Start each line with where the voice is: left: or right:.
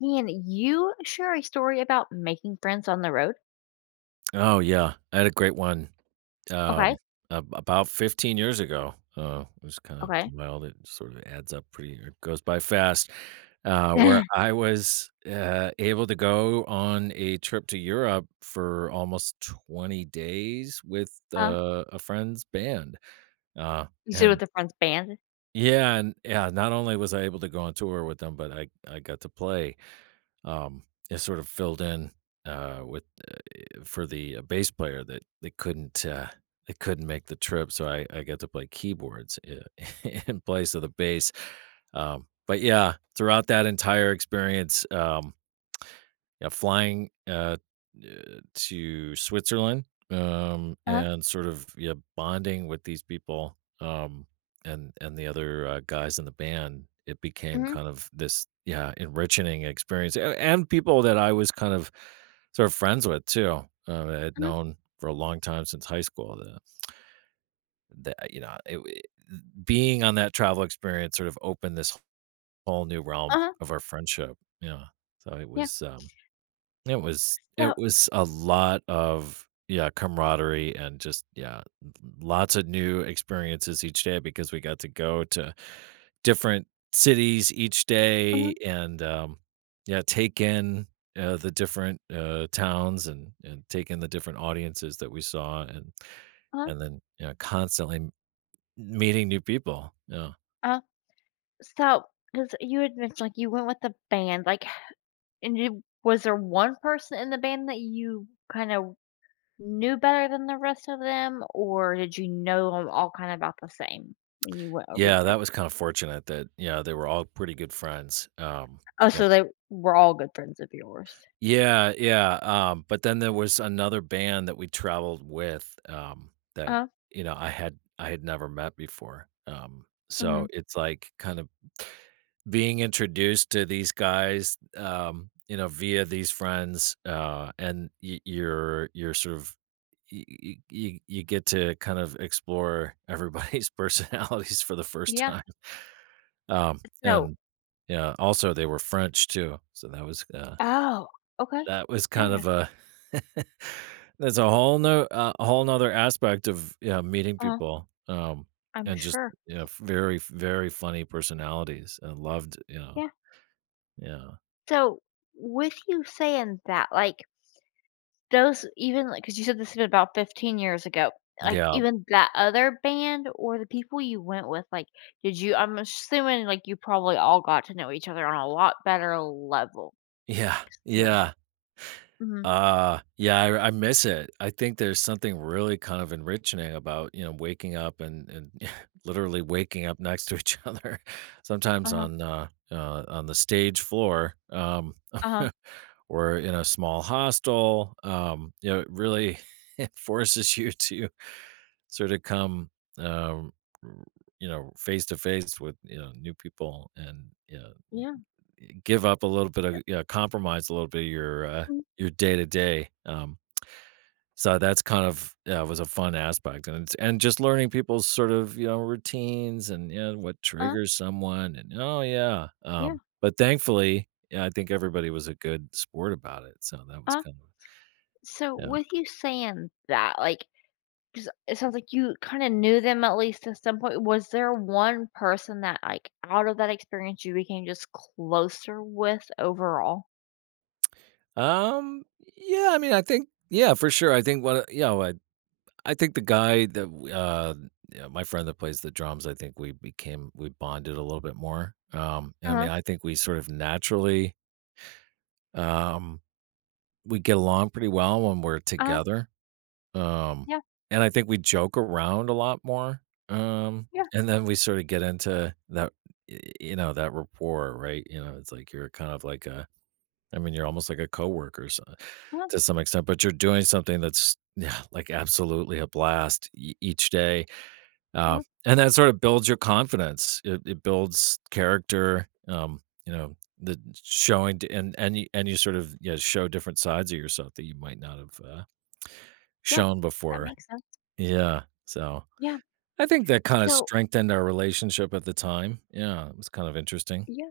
left: Can you share a story about making friends on the road?
right: Oh, yeah. I had a great one,
left: Okay,
right: um, ab about 15 years ago. It was kinda
left: okay.
right: wild, it sort of adds up pretty it goes by fast, where I was, able to go on a trip to Europe for almost 20 days with,
left: Uh,
right: a friend's band, uh,
left: you said with
right: and
left: the friends band?
right: Yeah, and yeah, not only was I able to go on tour with them, but I got to play um, is sort of filled in with uh, for the bass player that they couldn't make the trip, so I got to play keyboards in place of the bass. But yeah, throughout that entire experience, yeah, flying, eh, to Switzerland,
left: Uh-huh,
right: and sort of, yeah, bonding with these people, and the other, guys in the band, it became
left: mhm,
right: kind of this, yeah, enriching experience, a and people that I was kind of sort of friends with too, I had
left: mhm,
right: known for a long time since high school, the you know, it being on that travel experience sort of opened this whole new realm
left: uh-huh,
right: of our friendship, yeah, so it
left: yeah.
right: was, um it was
left: So,
right: it was a lot of, yeah, camaraderie and just, yeah, lots of new experiences each day because we got to go to different cities each day
left: mhm,
right: and, yeah, take in, the different, towns and take in the different audiences that we saw
left: uh-huh,
right: and then, you know, constantly meeting new people, yeah.
left: uh, so, because you had mentioned, like, you went with the band, like, and you was there one person in the band that you kinda knew better than the rest of them, or did you know them all kinda about the same when you went over
right: Yeah,
left: there?
right: that was kinda fortunate that, you know, they were all pretty good friends,
left: Oh,
right: yep.
left: so they were all good friends of yours.
right: Yeah, yeah, but then there was another band that we traveled with, that,
left: Uh-huh,
right: you know, I had never met before,
left: mhm,
right: so it's, like, kind of being introduced to these guys, you know, via these friends, and you're sort of you get to kind of explore everybody's personalities for the first
left: yeah.
right: time. Um,
left: So
right: and yeah, also they were French too, so
left: Oh, okay.
right: that was kind of
left: Interesting.
right: a that's a whole no a whole nother aspect of yeah meeting
left: Uh-huh,
right: people. Um,
left: I'm
right: and just
left: sure.
right: you know, very very funny personalities. I loved you know
left: Yeah.
right: yeah
left: So, with you saying that, like, those even like, because you said this has been about 15 years ago, like,
right: yeah
left: even that other band or the people you went with, like, did you I'm assuming, like, you probably all got to know each other on a lot better level
right: yeah
left: than.
right: yeah,
left: Mhm.
right: yeah, I miss it. I think there's something really kind of enriching about, you know, waking up and literally waking up next to each other, sometimes
left: Uh-huh.
right: on the stage floor,
left: Uh-huh.
right: or in a small hostel, you know, it really it forces you to sort of come, um, r you know, face to face with, you know, new people and, you know
left: Yeah.
right: give up a little bit of yeah, compromise a little bit of
left: uh
right: your day to day. So that's kind of yeah, was a fun aspect, and it's, and just learning people's sort of you know routines and you know, what
left: Uh-huh.
right: triggers someone, and oh yeah.
left: Yeah.
right: But thankfully, yeah, I think everybody was a good sport about it, so that was
left: uh
right: kind of
left: So,
right: yeah.
left: with you saying that, like, 'cause it sounds like you kinda knew them at least at some point. Was there one person that, like, out of that experience you became just closer with overall?
right: Um, yeah, I mean, I think yeah, for sure. I think what you know, I think the guy that yeah, my friend that plays the drums, I think we bonded a little bit more. I
left: Uh-huh,
right: mean, I think we sort of naturally um we get along pretty well when we're
left: uh-huh,
right: together. Um,
left: yeah,
right: and I think we joke around a lot more. Um,
left: yeah,
right: and then we sort of get into that you know, that rapport, right? You know, it's like you're kind of like a I mean, you're almost like a coworker
left: uh-huh,
right: to some extent, but you're doing something that's, yeah, like absolutely a blast e each day,
left: uh-huh,
right: and that sort of builds your confidence. It builds character, you know, the showing d and you sort of, yeah, show different sides of yourself that you might not have,
left: yeah,
right: shown
left: that
right: before.
left: makes sense.
right: Yeah, so,
left: Yeah,
right: I think that kinda
left: so
right: strengthened our relationship at the time. Yeah, it was kind of interesting.
left: yeah.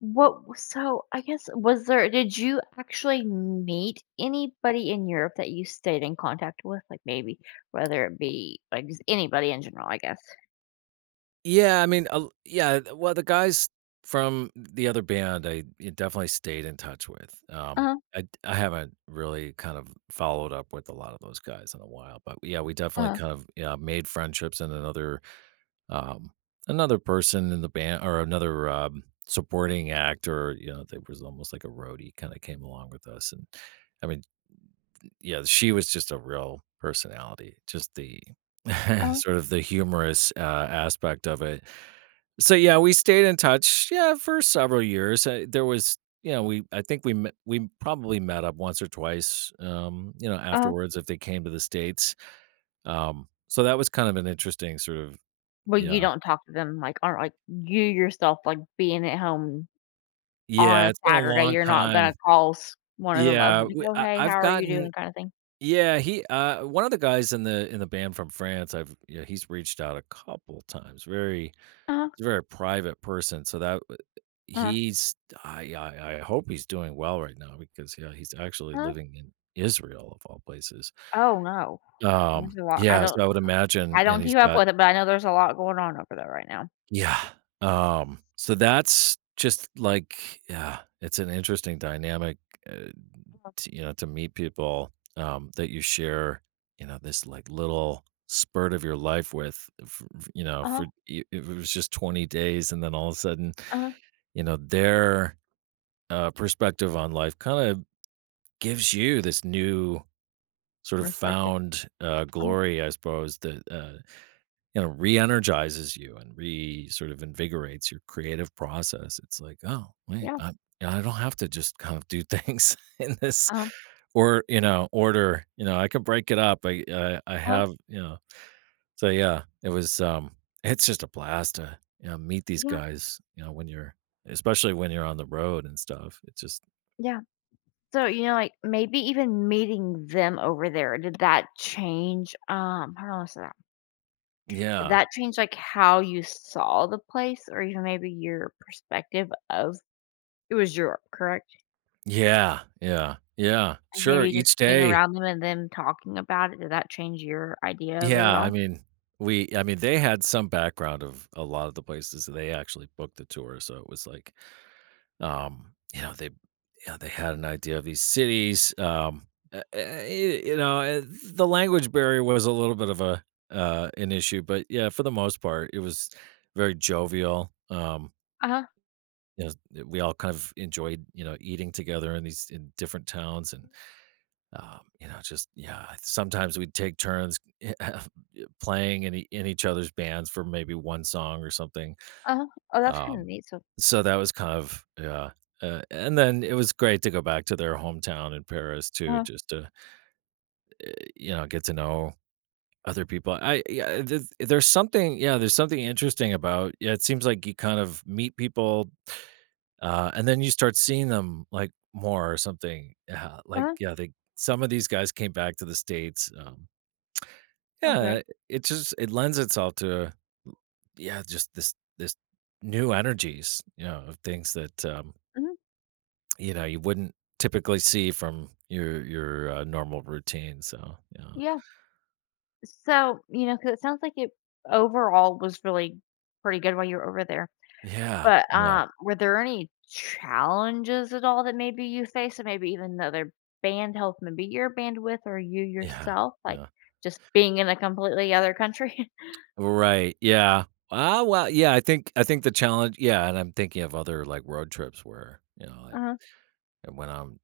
left: What w so I guess was there did you actually meet anybody in Europe that you stayed in contact with? Like, maybe whether it be, like, just anybody in general, I guess.
right: Yeah, I mean, yeah, well, the guys from the other band, I definitely stayed in touch with.
left: Uh-huh,
right: I haven't really kind of followed up with a lot of those guys in a while, but yeah, we definitely
left: uh-huh,
right: kind of yeah made friendships and another um another person in the band or another supporting act or you know that was almost like a roadie kind of came along with us and I mean yeah she was just a real personality just the
left: uh-huh,
right: sort of the humorous aspect of it so, yeah, we stayed in touch, yeah, for several years, there was you know, we I think we met we probably met up once or twice, you know,
left: uh-huh.
right: afterwards if they came to the States, so that was kind of an interesting sort of
left: Well, you
right: yeah.
left: don't talk to them, like, or, like, you yourself, like, being at home on
right: Yeah,
left: a
right: it's been a
left: Saturday,
right: long
left: you're not gonna
right: time.
left: call s one of them up
right: Yeah,
left: and be
right: we
left: go,
right: I
left: "Hey,
right: I've
left: how are you
right: gotten
left: doing?" kinda thing.
right: yeah, he one of the guys in the band from France, I've yeah, he's reached out a couple times, very
left: Uh-huh,
right: he's a very private person, so that w
left: uh-huh,
right: he's I hope he's doing well right now because, yeah, he's actually
left: uh
right: living in Israel of all places.
left: Oh, no. There's a lot. I
right: Yeah,
left: don't
right: so I would imagine
left: I don't
right: and he's
left: keep up
right: got
left: with it, but I know there's a lot going on over there right now.
right: yeah,
left: Yeah.
right: so that's just like yeah, it's an interesting dynamic, uh, to, you know, to meet people, that you share, you know, this, like, little spurt of your life with f f you know, for
left: Uh-huh,
right: I if it was just 20 days and then all of a sudden,
left: uh-huh.
right: you know, they're perspective on life kind of gives you this new sort of
left: Respected.
right: found
left: Uh-huh.
right: glory, I suppose, that you know re-energizes you and re sort of invigorates your creative process. It's like, oh wait,
left: Yeah.
right: I don't have to just kind of do things in this
left: Um.
right: or you know order. You know, I can break it up. I
left: Uh-huh.
right: have you know. So yeah, it was. It's just a blast to you know meet these
left: Yeah,
right: guys. You know when you're especially when you're on the road and stuff. It's just
left: yeah. So, you know, like, maybe even meeting them over there, did that change, how do I say that?
right: yeah
left: That changed, like, how you saw the place or even maybe your perspective of it was Europe, correct?
right: yeah yeah, yeah,
left: And
right: Sure,
left: maybe just
right: each
left: being
right: day.
left: around them and them talking about it, did that change your idea of it
right: Yeah,
left: at
right: I
left: all?
right: mean, we I mean, they had some background of a lot of the places that they actually booked the tour, so it was like, you know, they had an idea of these cities, y you know, the language barrier was a little bit of a an issue, but yeah, for the most part, it was very jovial,
left: Uh-huh,
right: you know, we all kind of enjoyed, you know, eating together in these in different towns and you know, just yeah, sometimes we'd take turns playing in, in each other's bands for maybe one song or something.
left: uh-huh. Oh, that's kinda
right: Um,
left: neat. So
right: so that was kind of yeah. And then it was great to go back to their hometown in Paris too,
left: uh-huh,
right: just to you know get to know other people. I yeah, there's something yeah, there's something interesting about yeah. It seems like you kind of meet people, and then you start seeing them like more or something. Yeah, like
left: uh-huh,
right: yeah, they some of these guys came back to the States.
left: okay.
right: Yeah, it just it lends itself to yeah, just this new energies, you know, of things that
left: Mhm,
right: you know, you wouldn't typically see from your normal routine. So, yeah.
left: yeah. So, you know, because it sounds like it overall was really pretty good while you were over there.
right: Yeah.
left: But,
right: Yeah.
left: were there any challenges at all that maybe you faced, or maybe even the other band helped maybe your bandwidth or you
right: Yeah.
left: yourself, like,
right: Yeah.
left: just being in a completely other country?
right: Right, yeah. Ah, well, yeah, I think the challenge yeah, and I'm thinking of other, like, road trips where, you know, like,
left: Uh-huh,
right: when I'm,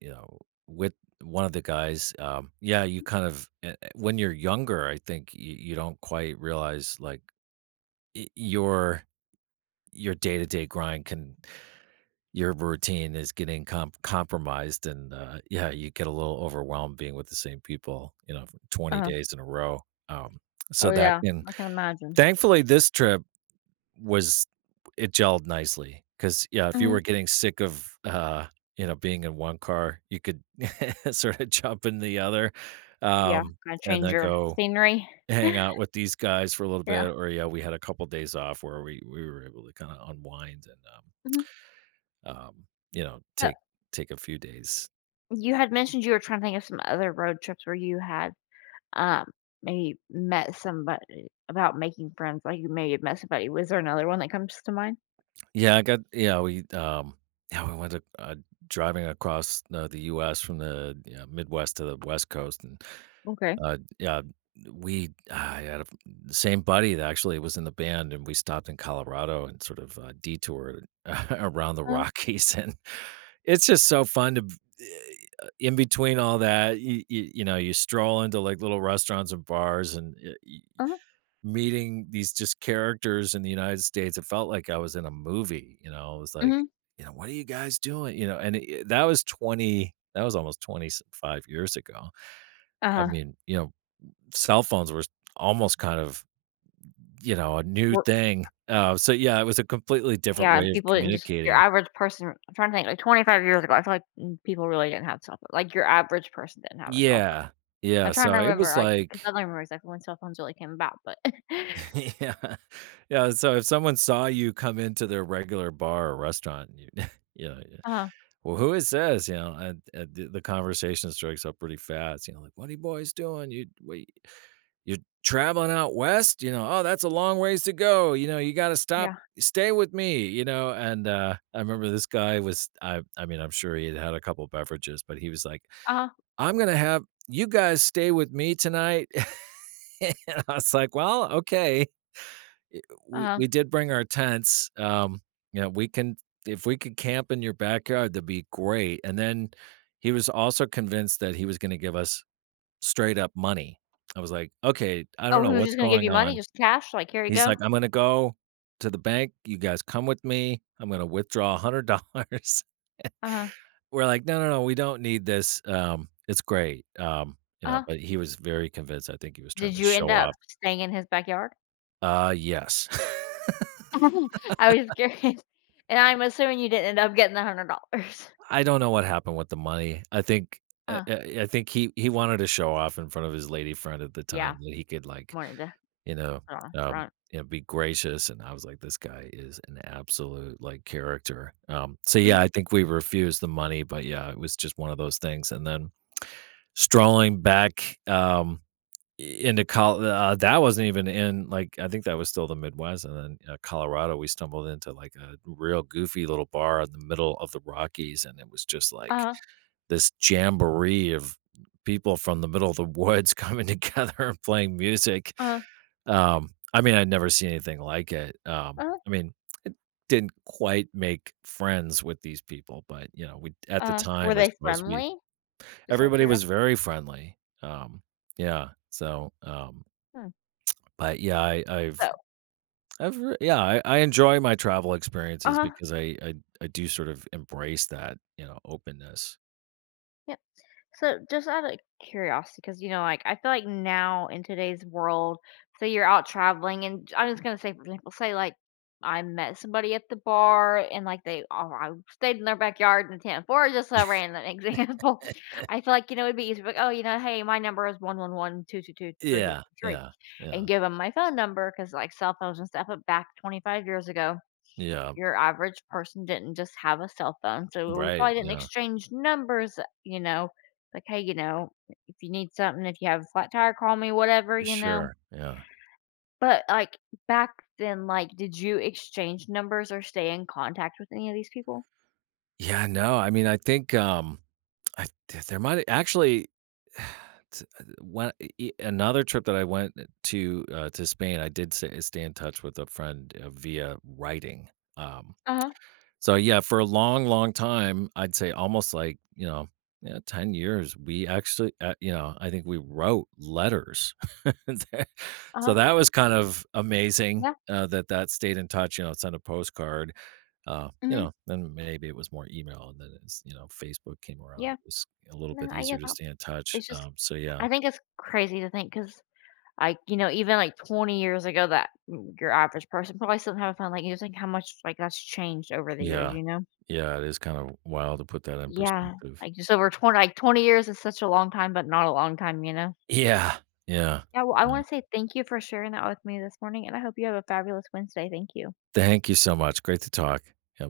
right: you know, with one of the guys, yeah, you kind of when you're younger, I think you don't quite realize, like, y your day-to-day grind can your routine is getting compromised, and, yeah, you get a little overwhelmed being with the same people, you know, for 20
left: uh-huh.
right: days in a row, um,
left: Oh,
right: so that
left: yeah,
right: can
left: I can imagine.
right: thankfully, this trip was it gelled nicely? Because yeah, if you
left: Mhm.
right: were getting sick of, you know, being in one car, you could sorta jump in the other,
left: Yeah,
right: um,
left: gonna
right: and
left: change
right: then
left: your
right: go
left: scenery.
right: hang out with these guys for a little
left: Yeah,
right: bit, or, yeah, we had a couple days off where we were able to kinda unwind and,
left: mhm.
right: um, you know,
left: So,
right: take a few days.
left: you had mentioned you were trying to think of some other road trips where you had, um, maybe met somebody about making friends, like, you maybe have met somebody. Was there another one that comes to mind?
right: Yeah, I got yeah, we went to, driving across, the US from the Midwest to the West Coast. And
left: Okay.
right: Yeah, we I had a the same buddy that actually was in the band, and we stopped in Colorado and sort of, detoured around the
left: Uh-huh,
right: Rockies. And it's just so fun to eh, in between all that, you know, you stroll into, like, little restaurants and bars and, eh, y
left: uh-huh,
right: meeting these just characters in the United States. It felt like I was in a movie, you know? It was like,
left: uh
right: you know, "What are you guys doing?" You know? That was almost 25 years ago. I
left: uh-huh.
right: mean, you know, cell phones were almost kind of, you know, a new thing. So yeah, it was a completely different
left: Yeah, and
right: way of
left: people didn't just your
right: communicating.
left: average person I'm trying to think, like, 25 years ago, I feel like, people really didn't have cell phones. Like, your average person didn't have a cell phone.
right: Yeah.
left: I'm
right: Yeah,
left: trying to
right: so it
left: remember,
right: was
left: like, because I don't
right: like
left: remember exactly when cell phones really came about, but
right: yeah. Yeah, so if someone saw you come into their regular bar or restaurant, you you know, yeah,
left: Uh-huh,
right: "Well, who is this?" You know? And the conversation strikes up pretty fast, you know, like, "What are you boys doing? You're traveling out west," you know. "Oh, that's a long ways to go," you know. "You gotta stop
left: yeah,
right: stay with me," you know. I remember this guy was I mean, I'm sure he had had a couple beverages, but he was like,
left: uh-huh,
right: "I'm gonna have you guys stay with me tonight." And I was like, "Well, okay. Eh, we
left: uh-huh.
right: we did bring our tents, you know, we can if we could camp in your backyard, that'd be great." And then he was also convinced that he was gonna give us straight up money. I was like, "Okay, I don't
left: Oh, he
right: know
left: was
right: what's
left: just gonna give you
right: going
left: money,
right: on."
left: just cash, like, "Here you
right: He's
left: go."
right: like, "I'm gonna go to the bank. You guys come with me. I'm gonna withdraw $100."
left: Uh-huh,
right: We're like, "No, no, no. We don't need this. It's great." You know,
left: uh-huh.
right: but he was very convinced. I think he was trying
left: Did
right: to
left: you
right: show
left: end up
right: off.
left: staying in his backyard?
right: Yes.
left: I was just curious, and I'm assuming you didn't end up getting the $100.
right: I don't know what happened with the money. I think I
left: Uh,
right: I I think he wanted to show off in front of his lady friend at the
left: yeah,
right: time that he could, like,
left: wanted to
right: you know,
left: put on a
right: um,
left: front.
right: you know, be gracious. And I was like, "This guy is an absolute, like, character." So, yeah,
left: Mhm,
right: I think we refused the money, but, yeah, it was just one of those things. And then strolling back, I into col that wasn't even in, like, I think that was still the Midwest, and then, Colorado, we stumbled into, like, a real goofy little bar in the middle of the Rockies, and it was just, like,
left: uh-huh,
right: this jamboree of people from the middle of the woods coming together and playing music.
left: uh-huh,
right: I mean, I'd never seen anything like it.
left: uh-huh,
right: I mean, it didn't quite make friends with these people, but, you know, we at the
left: were
right: time, I
left: they
right: suppose we
left: friendly? Just out of
right: everybody was
left: curiosity?
right: very friendly. Yeah, so,
left: Hmm.
right: but yeah, I
left: So
right: I've I've re yeah, I enjoy my travel experiences
left: Uh-huh,
right: because I I do sort of embrace that, you know, openness.
left: yep. So just out of curiosity, because you know, like, I feel like now in today's world, say you're out traveling and j I'm just gonna say, for example, say, like, I met somebody at the bar and, like, they oh, I stayed in their backyard in tent for just a random example. I feel like, you know, it'd be easy like, "Oh, you know, hey, my number is one one one two two two three two
right: Yeah,
left: three,
right: yeah,
left: and
right: yeah,
left: give them my phone number, because like, cell phones and stuff, but back 25 years ago
right: yeah,
left: your average person didn't just have a cell phone, so we
right: right,
left: probably didn't
right: yeah,
left: exchange numbers, you know, like, "Hey, you know, if you need something, if you have a flat tire, call me, whatever," you know?
right: sure, yeah.
left: But, like, back then, like, did you exchange numbers or stay in contact with any of these people?
right: Yeah, no, I mean, I think, I th there might actually t when another trip that I went to Spain, I did sa stay in touch with a friend, via writing, um.
left: Uh-huh,
right: So, yeah, for a long, long time, I'd say almost, like, you know, yeah, 10 years, we actually, you know, I think we wrote letters. So
left: uh-huh.
right: that was kind of amazing
left: Yeah,
right: that that stayed in touch. You know, send a postcard. You
left: mhm,
right: know, then maybe it was more email, and then as you know, Facebook came around.
left: yeah.
right: It was a little
left: No,
right: bit
left: I get
right: easier to
left: that.
right: stay in touch.
left: It's just
right: So yeah,
left: I think it's crazy to think because, like, you know, even, like, 20 years ago that your average person probably still didn't have a phone, like, you think how much, like, that's changed over the years,
right: yeah,
left: you know?
right: yeah. It is kind of wild to put that in
left: Yeah,
right: perspective.
left: like, just over 20, like, 20 years is such a long time, but not a long time, you know?
right: Yeah, yeah,
left: Yeah, well, I
right: yeah.
left: wanna say thank you for sharing that with me this morning, and I hope you have a fabulous Wednesday. Thank you.
right: Thank you so much. Great to talk. Yeah.